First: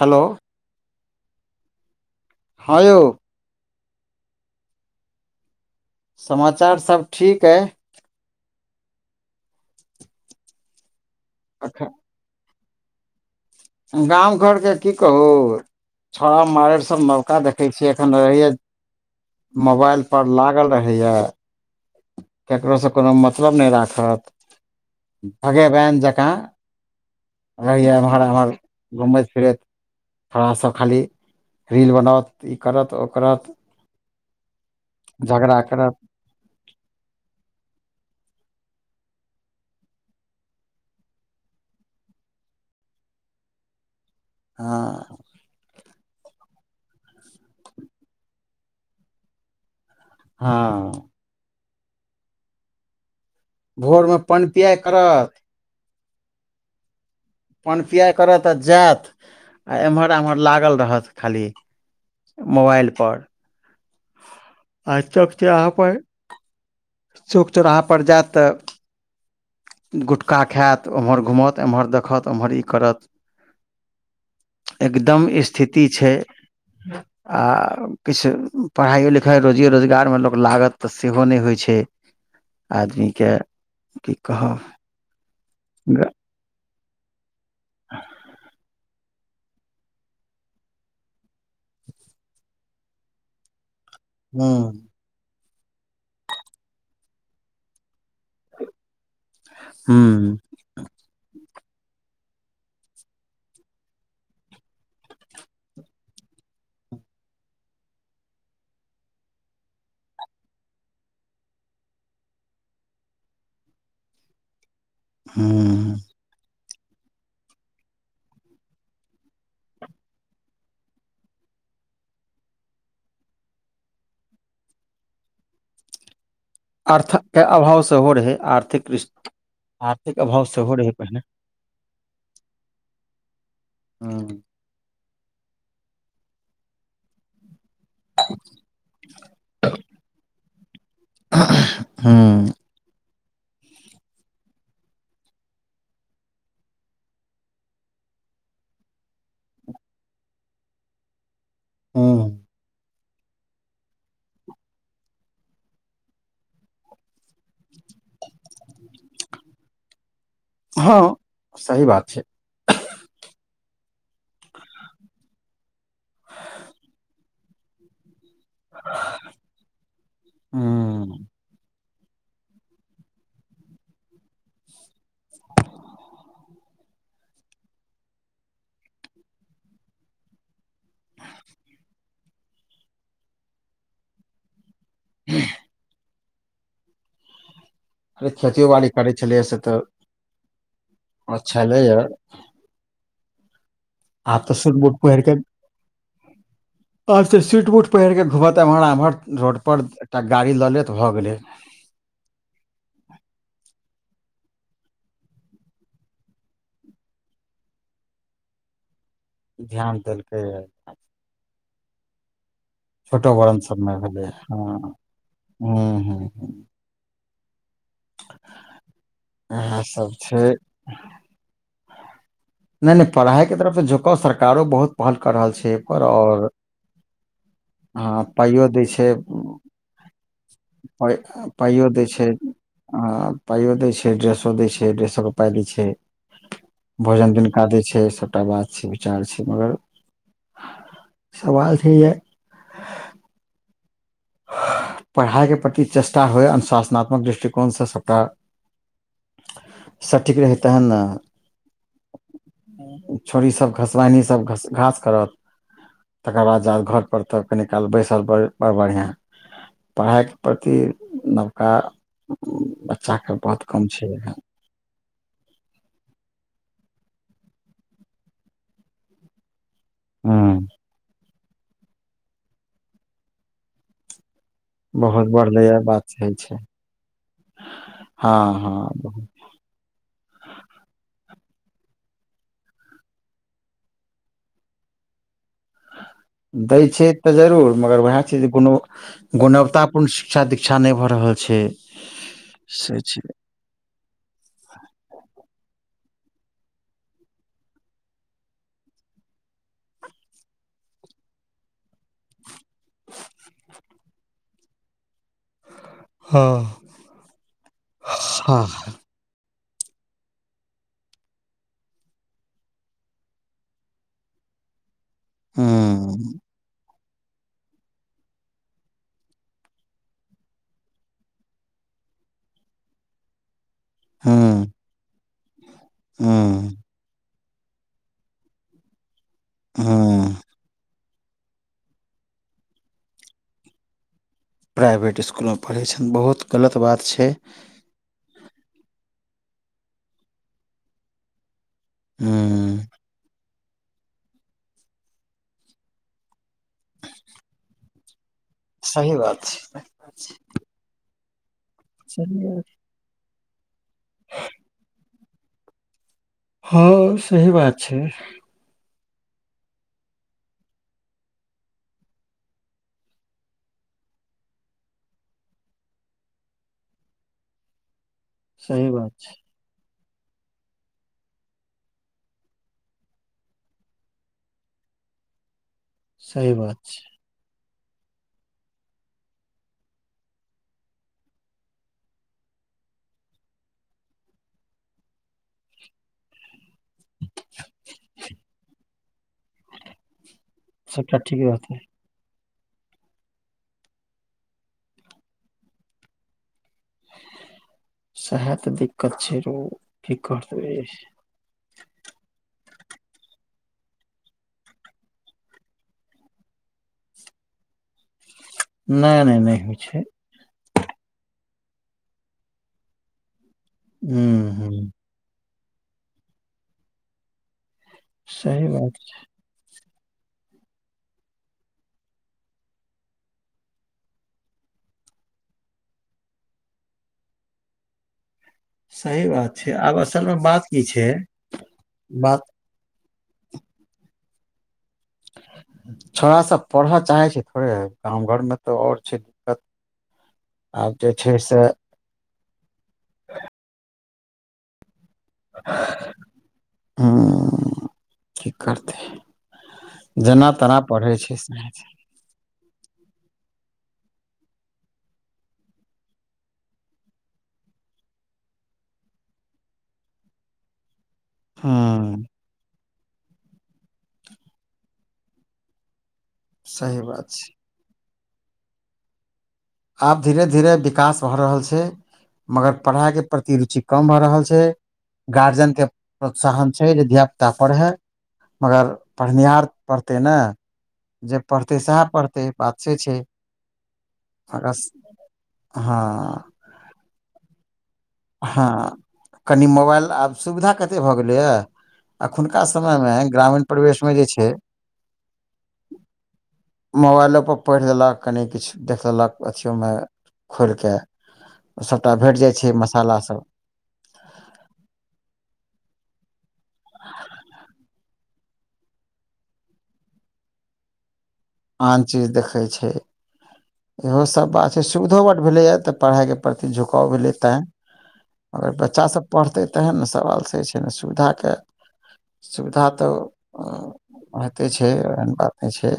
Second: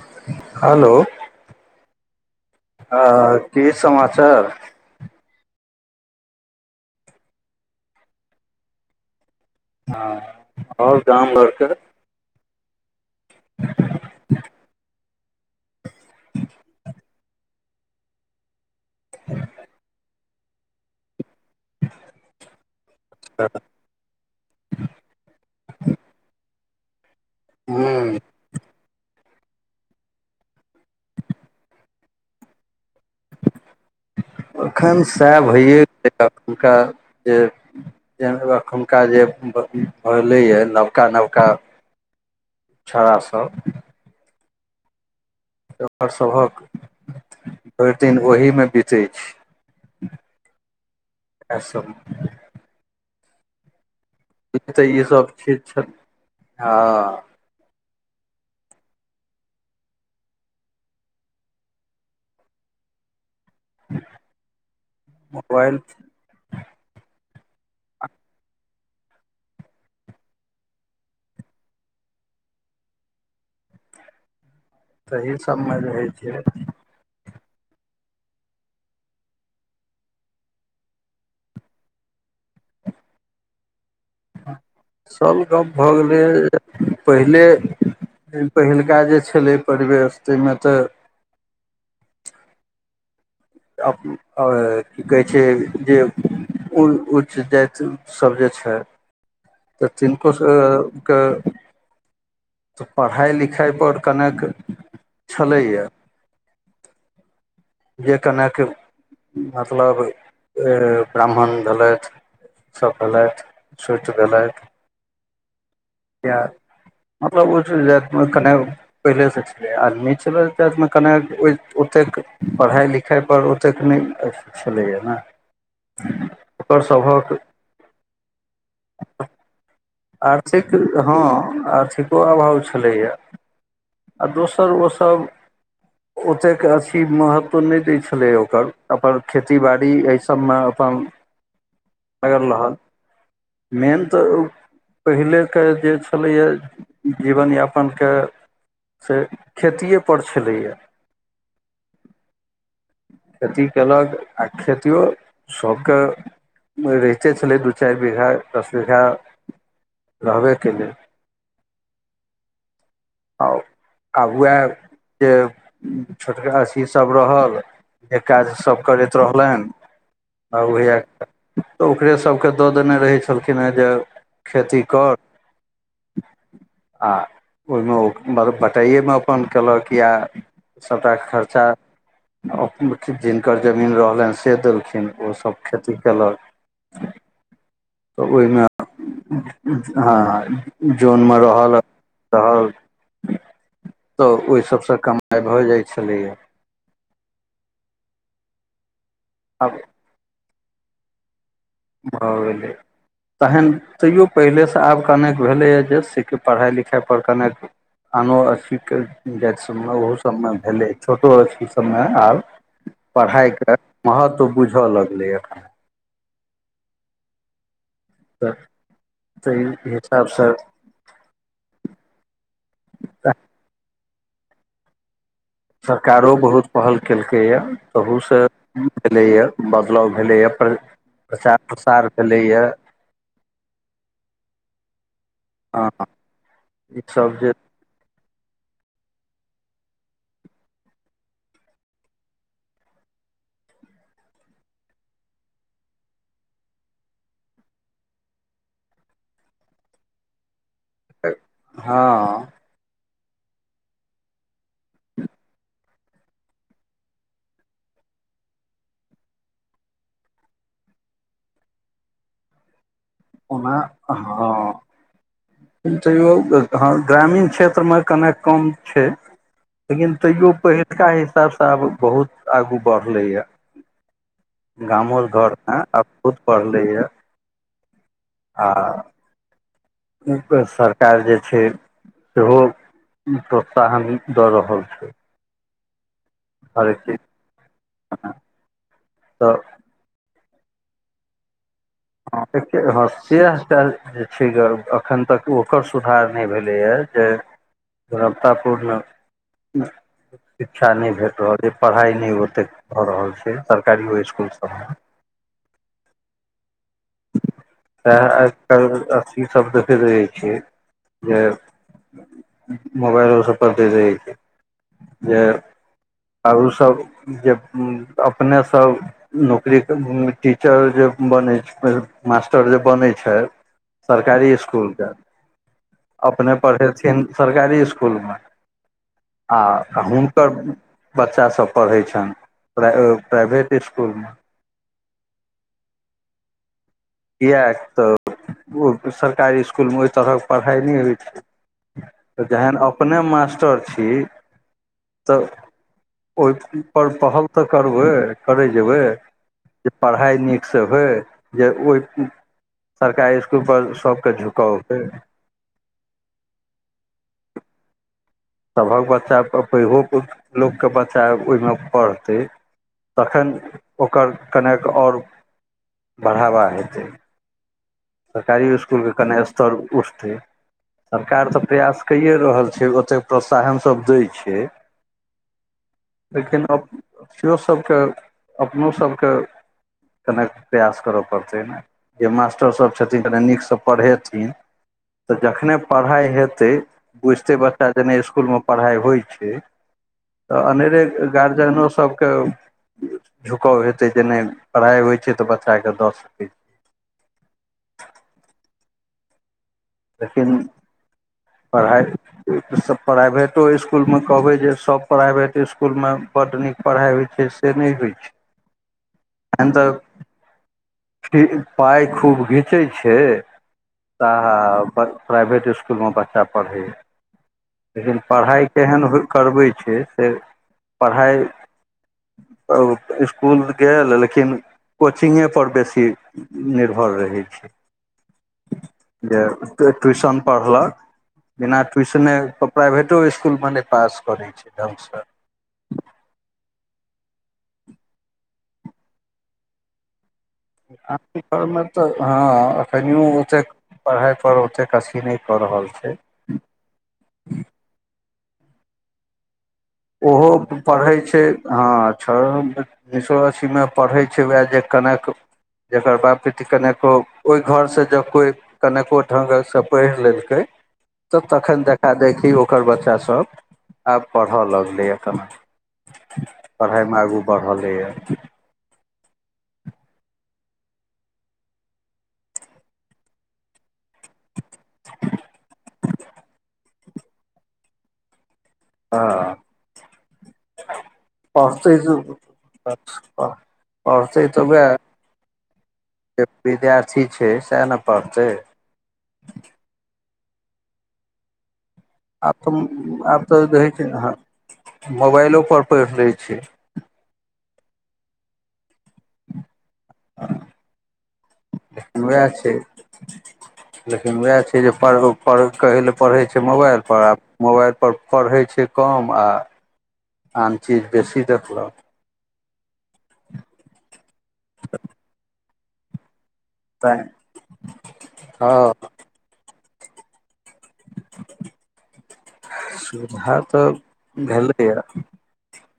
Hello hello [inaudible] हँ की समाचार समाचार सब ठीक अइ हँ और गाम घर केँ एखन गाम घर केँ की कहू छौड़ा माइर सब नबका देखे छिय एखन रहैय [unintelligible] मोबाइल पर लागल रहै यऽ ककरोसँ कोनो मतलब नै राखत [inaudible] भगेबैन जका आए ह यऽ एम्हर आम्हर घुमैत फिरैत [inaudible] छोड़ा सब खाली [inaudible] रील बनौत ई करत ओ करत [unintelligible] एखन सएह झगड़ा भइयए करत एखुनका जे जे एखुनका जे [unintelligible] भेललैए नवका नवका छोड़ा सब हँ ऐकर सभ कऽ [inaudible] भैर दिन ओहीमे बीतै छै हँ। [unintelligible] भोर मऽ पाइन पीआइ तऽ करत। [unintelligible] हँ। पन पीआइ करत आ जायत [inaudible] आ एम्हर आम्हर लागल रहत खाली। मोबाइल पर [inaudible] आज तक छै अहाँ मोबाइल पर। चौक चौराह पर जैत तऽ। गुटखा खैत ओम्हर घूमत एम्हर देखत ओम्हर ई करत। एकदम तही सबमे स्थिति रहै छै। [inaudible] आ किछ पढ़ाइओ लिखाइ रोजिए रोजगारमे लोक लागत तऽ सेहो नै होइ छै। आदमी केँ की कह [inaudible] असल गप भऽ गेलैए जे पहिले। फेन पहिल का जे छलै परिवेश तैयमे तऽ। हूँ [unintelligible] की कहै छै जे उऽ उच्च जैत सब जे छै। तऽ तनको। हूँ कऽ [inaudible] पढ़ाइ लिखाइ पर कनेक [inaudible] छलैया। जे कनेक [inaudible] मतलब ब्राह्मण भेलैथ। सब भेलैथ सोइत भेलैथ [unintelligible] य [inaudible] मतलब [unintelligible] पहिलेसँ छलै आदमी छल जा कने ओतेक पढ़ाइ लिख। खाइपर ओतेक नै अथी छलैए ने। ओकर आर्थ सभक केँ अभाव सेहो रहै आर्थिक दृष्टि। आर्थिक हँ आर्थिको अभाव छलैए। आ दोसर ओसभ ओतेक अथी महत्व नहि दैत छलै ओकर। अपन खेती बाड़ी एहि सबमे अपन लगल हूँ रहल। मेन तऽ। पहिले के जे छलैया जीवन यापन के। से खेतिए पर छलैए। हु खेती केलक आ खेतिओ सभके। रहिते छलै दू चारि बीघा दस बीघा रहबे। केलै हँ सही बात छै। आ आब उएह जे छोटका अथी सभ रहल जे काज सभ करैत रहलनि आ उएह हूँ तऽ ओकरे सबके दऽ देने रहै छलखिन हँ जे खेती कर। आ। ओहिमे मब बटाइएमे अपन केलक या सभटााक खर्चा जिनकर जमीन रहलनि से देलखिन ओसभ खेती कयलक अरे खेती ओहिमे यौ वारी। हँ जनमे अच्छा रहल एलैये रहल तऽ आब तऽ ओहि सूट सभसँ कमाइ भऽ जाइत छलैए। आब त सूट बूत पहिर के घुमत एम्हर आमहर रोड आब पर एकटा गाड़ी लऽ लेत भऽ गेले। भऽ गेल। तहन तैयो पहिलेसँ आब कनेक भेलैए जे से कि पढ़ाइ लिखाइपर कनेक हमु सुनलो ह जाति सभमे ध्यान ओहो देलकै सभ मे भेलै छोटो अथी सभमे आब। छोटो पढ़ाइ बड़न के सबमे भेलै महत्व हँ बुझय लगलै एखन। हूँ हूँ हूँ तऽ ताहि इएह सब हिसाब छै सँ नहि नहि पढ़ाइ के तरफसँ झुको सरकारो बहुत पहल कऽ रहल छै ओपर सरकारो आओर बहुत पहल केलकैए ह तहूसँ पाइयो दै छै भेलैए बदलाव भेलैए प्र पाइ प्रचार पाइओ दै प्रसार छै भेलैए आ पाइयो दै छै ड्रेसो दै छै ड्रेसो के पाइ दै छै भोजन ईसभ दिन जे कदै छै सबटा बात छै विचार छै मगर सवाल छै य पढ़ाइके प्रति चेटा होए अनुशासनात्मक दृष्टिकोणसँ सभटा सठीक रहत तहन न हँ छोरी सभ घसबैनी सभ घ घास करत तकर बाद जात घर पर तऽ कनी काल बैसल बड़ बड़ बढ़िआँ पढ़ाइके प्रति नबका बच्चाके बहुत ओना कम छै हन तैयौ हँ ग्रामीण क्षेत्र मे कनेक कम छै लेकिन तैयओ हूँ पहिलुका हिसाब सँ आब बहुत आगू बढ़लैए गामो बहुत घर बढ़लैए है बात आब सही खुद छै पढ़ले ये हँ आ हँ ऊपर सरकार जे छै सेहो प्रोत्साहन दऽ रहल छै दै हरेक छै चीज तऽ जरूर मगर उएह छै जे गुण तऽ गुणवत्ता कोन शिक्षा दीक्षा नहि भऽ रहल छै [unintelligible] से छै एखन तक ओकर सुधार नहि भेलैएा जे तो रा में सौ पुरलौ शिक्षा नहि भेट रहल छै पढ़ाइ नहि ओतेक भऽ रहल छै सरकारिओ सकुलसब में हँ तै आइ हँ काल्हि अथीसभ देखैत रहै छियै जे मोबाल में ओ सबपरले रहैत छै जे हूँ आरोसभ जे अपने सब नौकरी सब टीचर जे बनै छै मास्टर जे बनै छैथ सरकारी हूँ इसकुलके अपने हूँ पढ़ेथिन सरकारी इसकुलमे आ हूँ हुनकर बच्चासभ पढ़ैत छनि प्राइभेट इस्कुलमे प्राइवेट स्स्कूल मे पढ़े छयथि बहुत गलत बात छै किएक तऽ सरकारी इसकुलमे ओहि तरहक पढ़ाइ नहि होइ छै तऽ जेहन हूँ अपने मास्टर छी तऽ ओहि पर पहल तऽ करबै करै जेबै सही बात जे पढ़ाइ नीक से होए जे मुर्ख स सरकारी इसकुल पर सबके झुकाव छै हँ सही बात छै सभक बच्चा पैघ लोकके बच्चा ओहिमे पढ़तै तखन ओकर कनेक आओर बढ़ावा हेतै सरकारी सही बात इसकुलके छै कने स्तर उठतै सरकार तऽ प्रयास कैए रहल छै ओतेक प्रोत्साहन सब दै छै सही लेकिन बात छै अथिियओ सभके अपनो सभके कनेक प्रयास करऽ पड़तै ने जे मास्टरसभ छथिन क नीकसँ पढ़ेथिन तऽ जखने पढ़ाइ हेतै बुझिते बच्चा जेने सकुलमे पढ़ाइ होइत छै तऽ अनेरे सबटा ठीक बात है गार्जियनो सबके झुकाव हेतै जे नहि पढ़ाइ होइ छै तऽ बच्चाकेँ दऽ सकै छै सएह तऽ दिक्कत छै रो की लेकिन करतै पढ़ाइ प्राइभेटो इस्कुलमे कहबै जे सभ प्राइभेट इस्कुलमे बड नीक पढ़ाई होइ छै से नहि होइ छै। नहि नहि नहि एखन हो छै। तऽ पाइ खूब घीचै छै तऽ हूं हूं प्राइवेट इसकुलमे बच्चा पढ़ैए लेकिन पढ़ाइ सही बात केहन हो करबै छै से पढ़ाइ स्कूल गेल लेकिन कोचिंगे पर बेसी से निर्भर रहै छै। सही बात छै जे आब असल मे ट्यूशन बात की पढ़लक छै बिना ट्यूशने बात प्राइभेटो इसकुलमे नहि पास करै छै दिया पुता छौड़ास सभ पढ़य चाहैत छै थोड़े गाम घरमे तऽ आओर छै दिक्कत आब जे छै से घरमे तऽ हँ अखनो ओतेक पढ़ाइ पर ओतेक अथी नहिछै ह की करबिहि ओहो पढ़ै छै हँ छओ सओ अस्सीमे पढ़ैत छै उएह जे कनक जकर बाप पिटी कनिको ओहि घरसँ जँ कोइ कनेको डग से पढ़ि लेलकै तऽ तखन हूं देखा देखी ओकर बच्चा सभ आब पढ़य लगलैए कन सही पढ़ाइमे बात आगू छै बढ़ रहलैए आब धीरे धीरे विकास भऽ रहल छै, मगर पढ़ाइके प्रति रुचि कम भऽ रहल छै गार्जियन के प्रोत्साहन छै जे धिया पुता पढ़है मगर हँ पढ़निहार पढ़तै ने जे पढ़तै सएह पढ़तै बात से छै पढ़तै तऽ मगर वएह जे हँ विद्यार्थी छै सएह ने पढ़तै हँ कनि मोबाइल आब सुविधा कतेक भऽ गेलैए। आब अखुनका तऽ समय मे आब ग्रामीण तऽ रहै परवेश मे जे ने छै मोबाइलो पर पढ़ि लै छै मोबाइलो पर पढ़ि लेलक कनि किछु देखि लेलक अथिओमे खोलि कऽ सभटा भेट जाइ छै मसाला सभ लेकिन वएह छै जे पढ़ कहे ले पढ़े छै मोबाइल पर आ मोबाइल पर पढ़े छै कम आ आन चीज बेसी त आन चीज देखैत छै इहो सभ बात छै सुविधो बड भेलैए तऽ पढ़ाइके प्रति झुकाव तैं भेलै ते अगर हँ बच्चा सब पढ़ते ते ने सवाल से छै फेनो सुविधा के सुविधा तऽ सुविधा तऽ होइते छै भेलैए एहन बात नहि छै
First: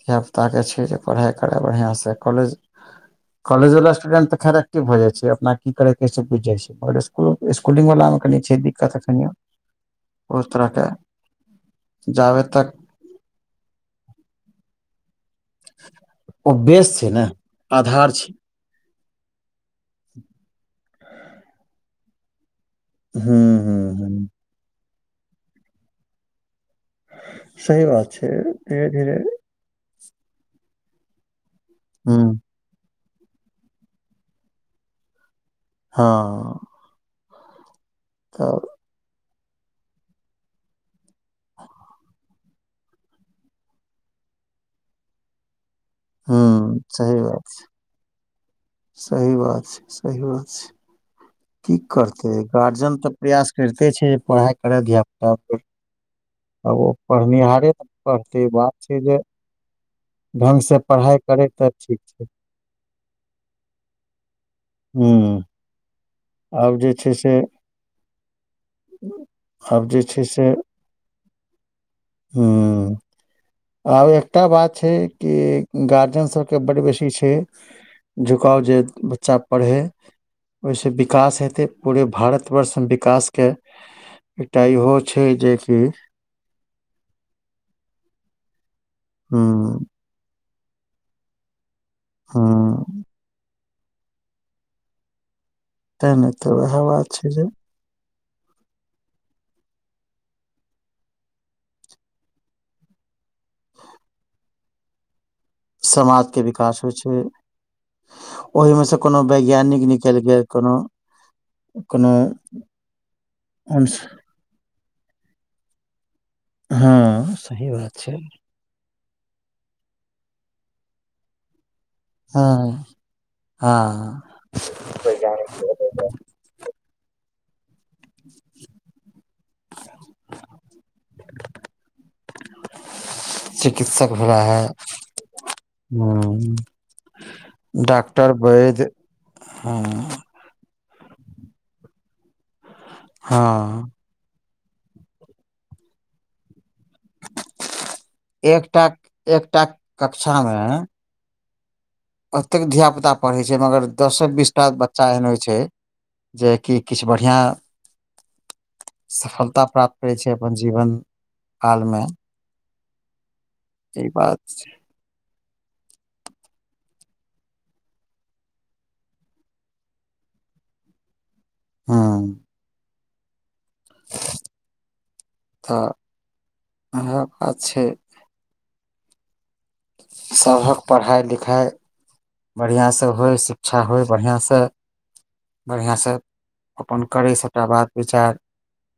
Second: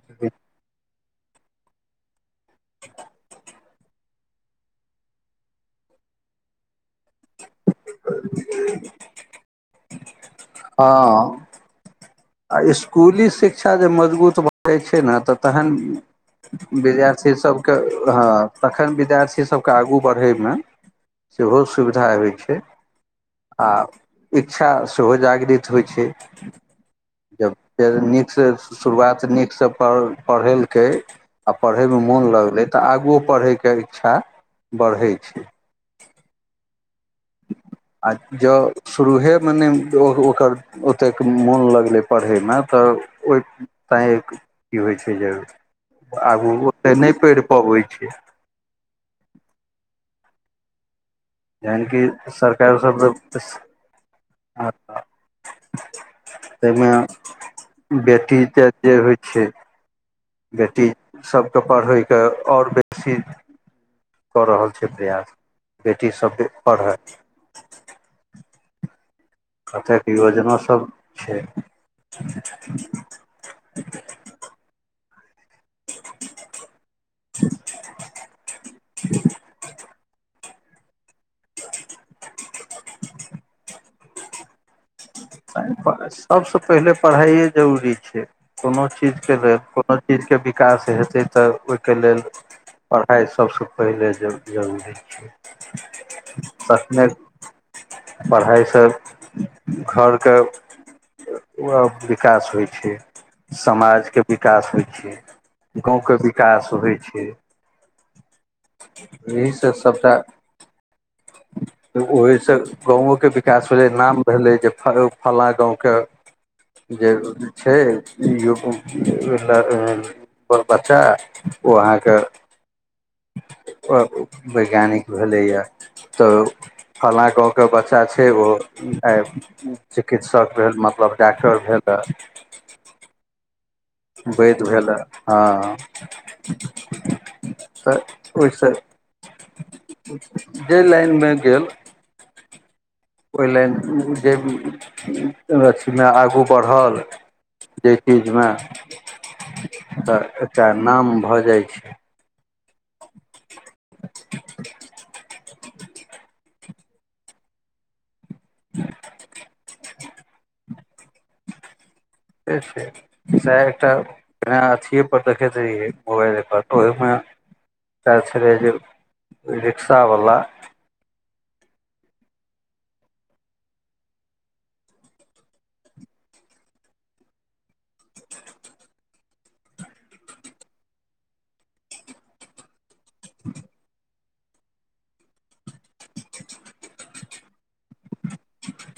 धिया पुताके छै जे पढ़ाइ कराइ बढ़िआँसँ कॉलेज [inaudible] कॉलजला स्टूडेंट त खर एक्टिव भ जाइ छै अपना क कर बुझि जाइ छै इसकुलिंग वला मे कनि छै दिक्कत एखनि बहुत तरहके हँ जाबे आ तक इसकुली शिक्षा जे मजबूत भऽ जाइत छै ने तऽ तहन ओ बेस छै ने विद्यार्थी सबके आधार हँ छै तखन विद्यार्थी सभ के आगू बढ़ै मे सेहो सुविधा होइ छै हूँ आ हूँ हूँ इच्छा सेहो जागृत होइ छै जब सही फेर बात छै नीक से धीरे धीरे शुरुआत नीक सब पढ़ेल कै आ पढ़ै मे मोन हूँ लगलै तऽ आगूओ पढ़ैके इच्छा बढ़ै छै। हँ आ जो तऽ शुरुएमे नहि ओकर ओतेक मोन लगलै पढ़ैमे तऽ ओहि तैँ की होइत छै जे आगू हूँ ओतेक नहि सही बात पढ़ि छै, पबैत छै सही बात छै, सही बात छै की जहन कि करतै सरकार गार्जियन सब तऽ प्रयास करिते छै पढ़ाइ करय धियाापुता। आ ओ ताहिमे पढ़निहारे न पढ़तै बेटी के बात छै होइ जे ढंग सँ बेटी पढ़ाइ करै सबके तऽ ठीक पढ़यके छै। आओर बेसी कऽ रहल छै प्रयास हुं बेटी सब जे आब पढ़य। छै [inaudible] कतेक छै से योजना सभ छै। हुं आब एकटा बात छै कि गार्जियन सभके बड्ड बेसी छै झुकाव जे बच्चा पढ़य। ओइसँ विकास हेतै पूरे भारतवर्षमे विकास के एकटा इहो छै जेकि। सबसे पहिले पढ़ाई जरूरी छै कोनो चीज केँ हुं लेल कोनो। चीजकेँ विकास हेतै तऽ ओइकेँ लेल हुं पढ़ाइ सबसँ। पहिले जाउ जरूरी छैै। तै नै तऽ औहें बात छै जे। पढ़ाइ सब [inaudible] घर कऽ। विकास होइ छै समाज केँ विकास होइ छै। गाँव कऽ समाज विकास होइ छै। ओहिमे से कोनो एहिसँ वैज्ञानिक सभटा निकलि गेल कोनो। कोनो ओहिसँ गाँव केँ विकास भेलै अंश नाम। भेलै जे [unintelligible] फलना गाँव के जे हँ सही छै। बात [unintelligible] बच्चा ओ अहाँ केँ। [unintelligible] हँ वैज्ञानिक भेलैएा तऽ फलना गाँव। कऽ बच्चा छै ओ आइ चिकित्सक भेल मतलब डॉक्टर भेलऽ। चिकित्सक भेला हे वैद्य भेल हँ हूँ तऽ डॉक्टर ओहिसँ वैद हँ जे लाइन मे गेल ओहि लाइन हँ जे अथी मे आगू बढ़ल देखी जेना एकटा एकटा त कक्षा मे एकटा नाम भ जाइ छै ओतेक धिया पुता पढ़ैत छै मगर दसे बीस टा बच्चा एहन होइ छै जे कि किछ बढ़ियाँ सफलता प्राप्त करै छै अपन जीवन कालमे से छै सएह एकटा पने छै अथिए पर देखैत रहियै मोबाइले पर ओहिमे एकटा छलै जे रिक्शावला हँ तऽ इएह बात छै सभक पढ़ाइ लिखाइ बढ़िआँ सँ होय शिक्षा होइ बढ़ियाँ सँ बढ़ियाँ सँ अपन करै सभटा बात विचार [inaudible]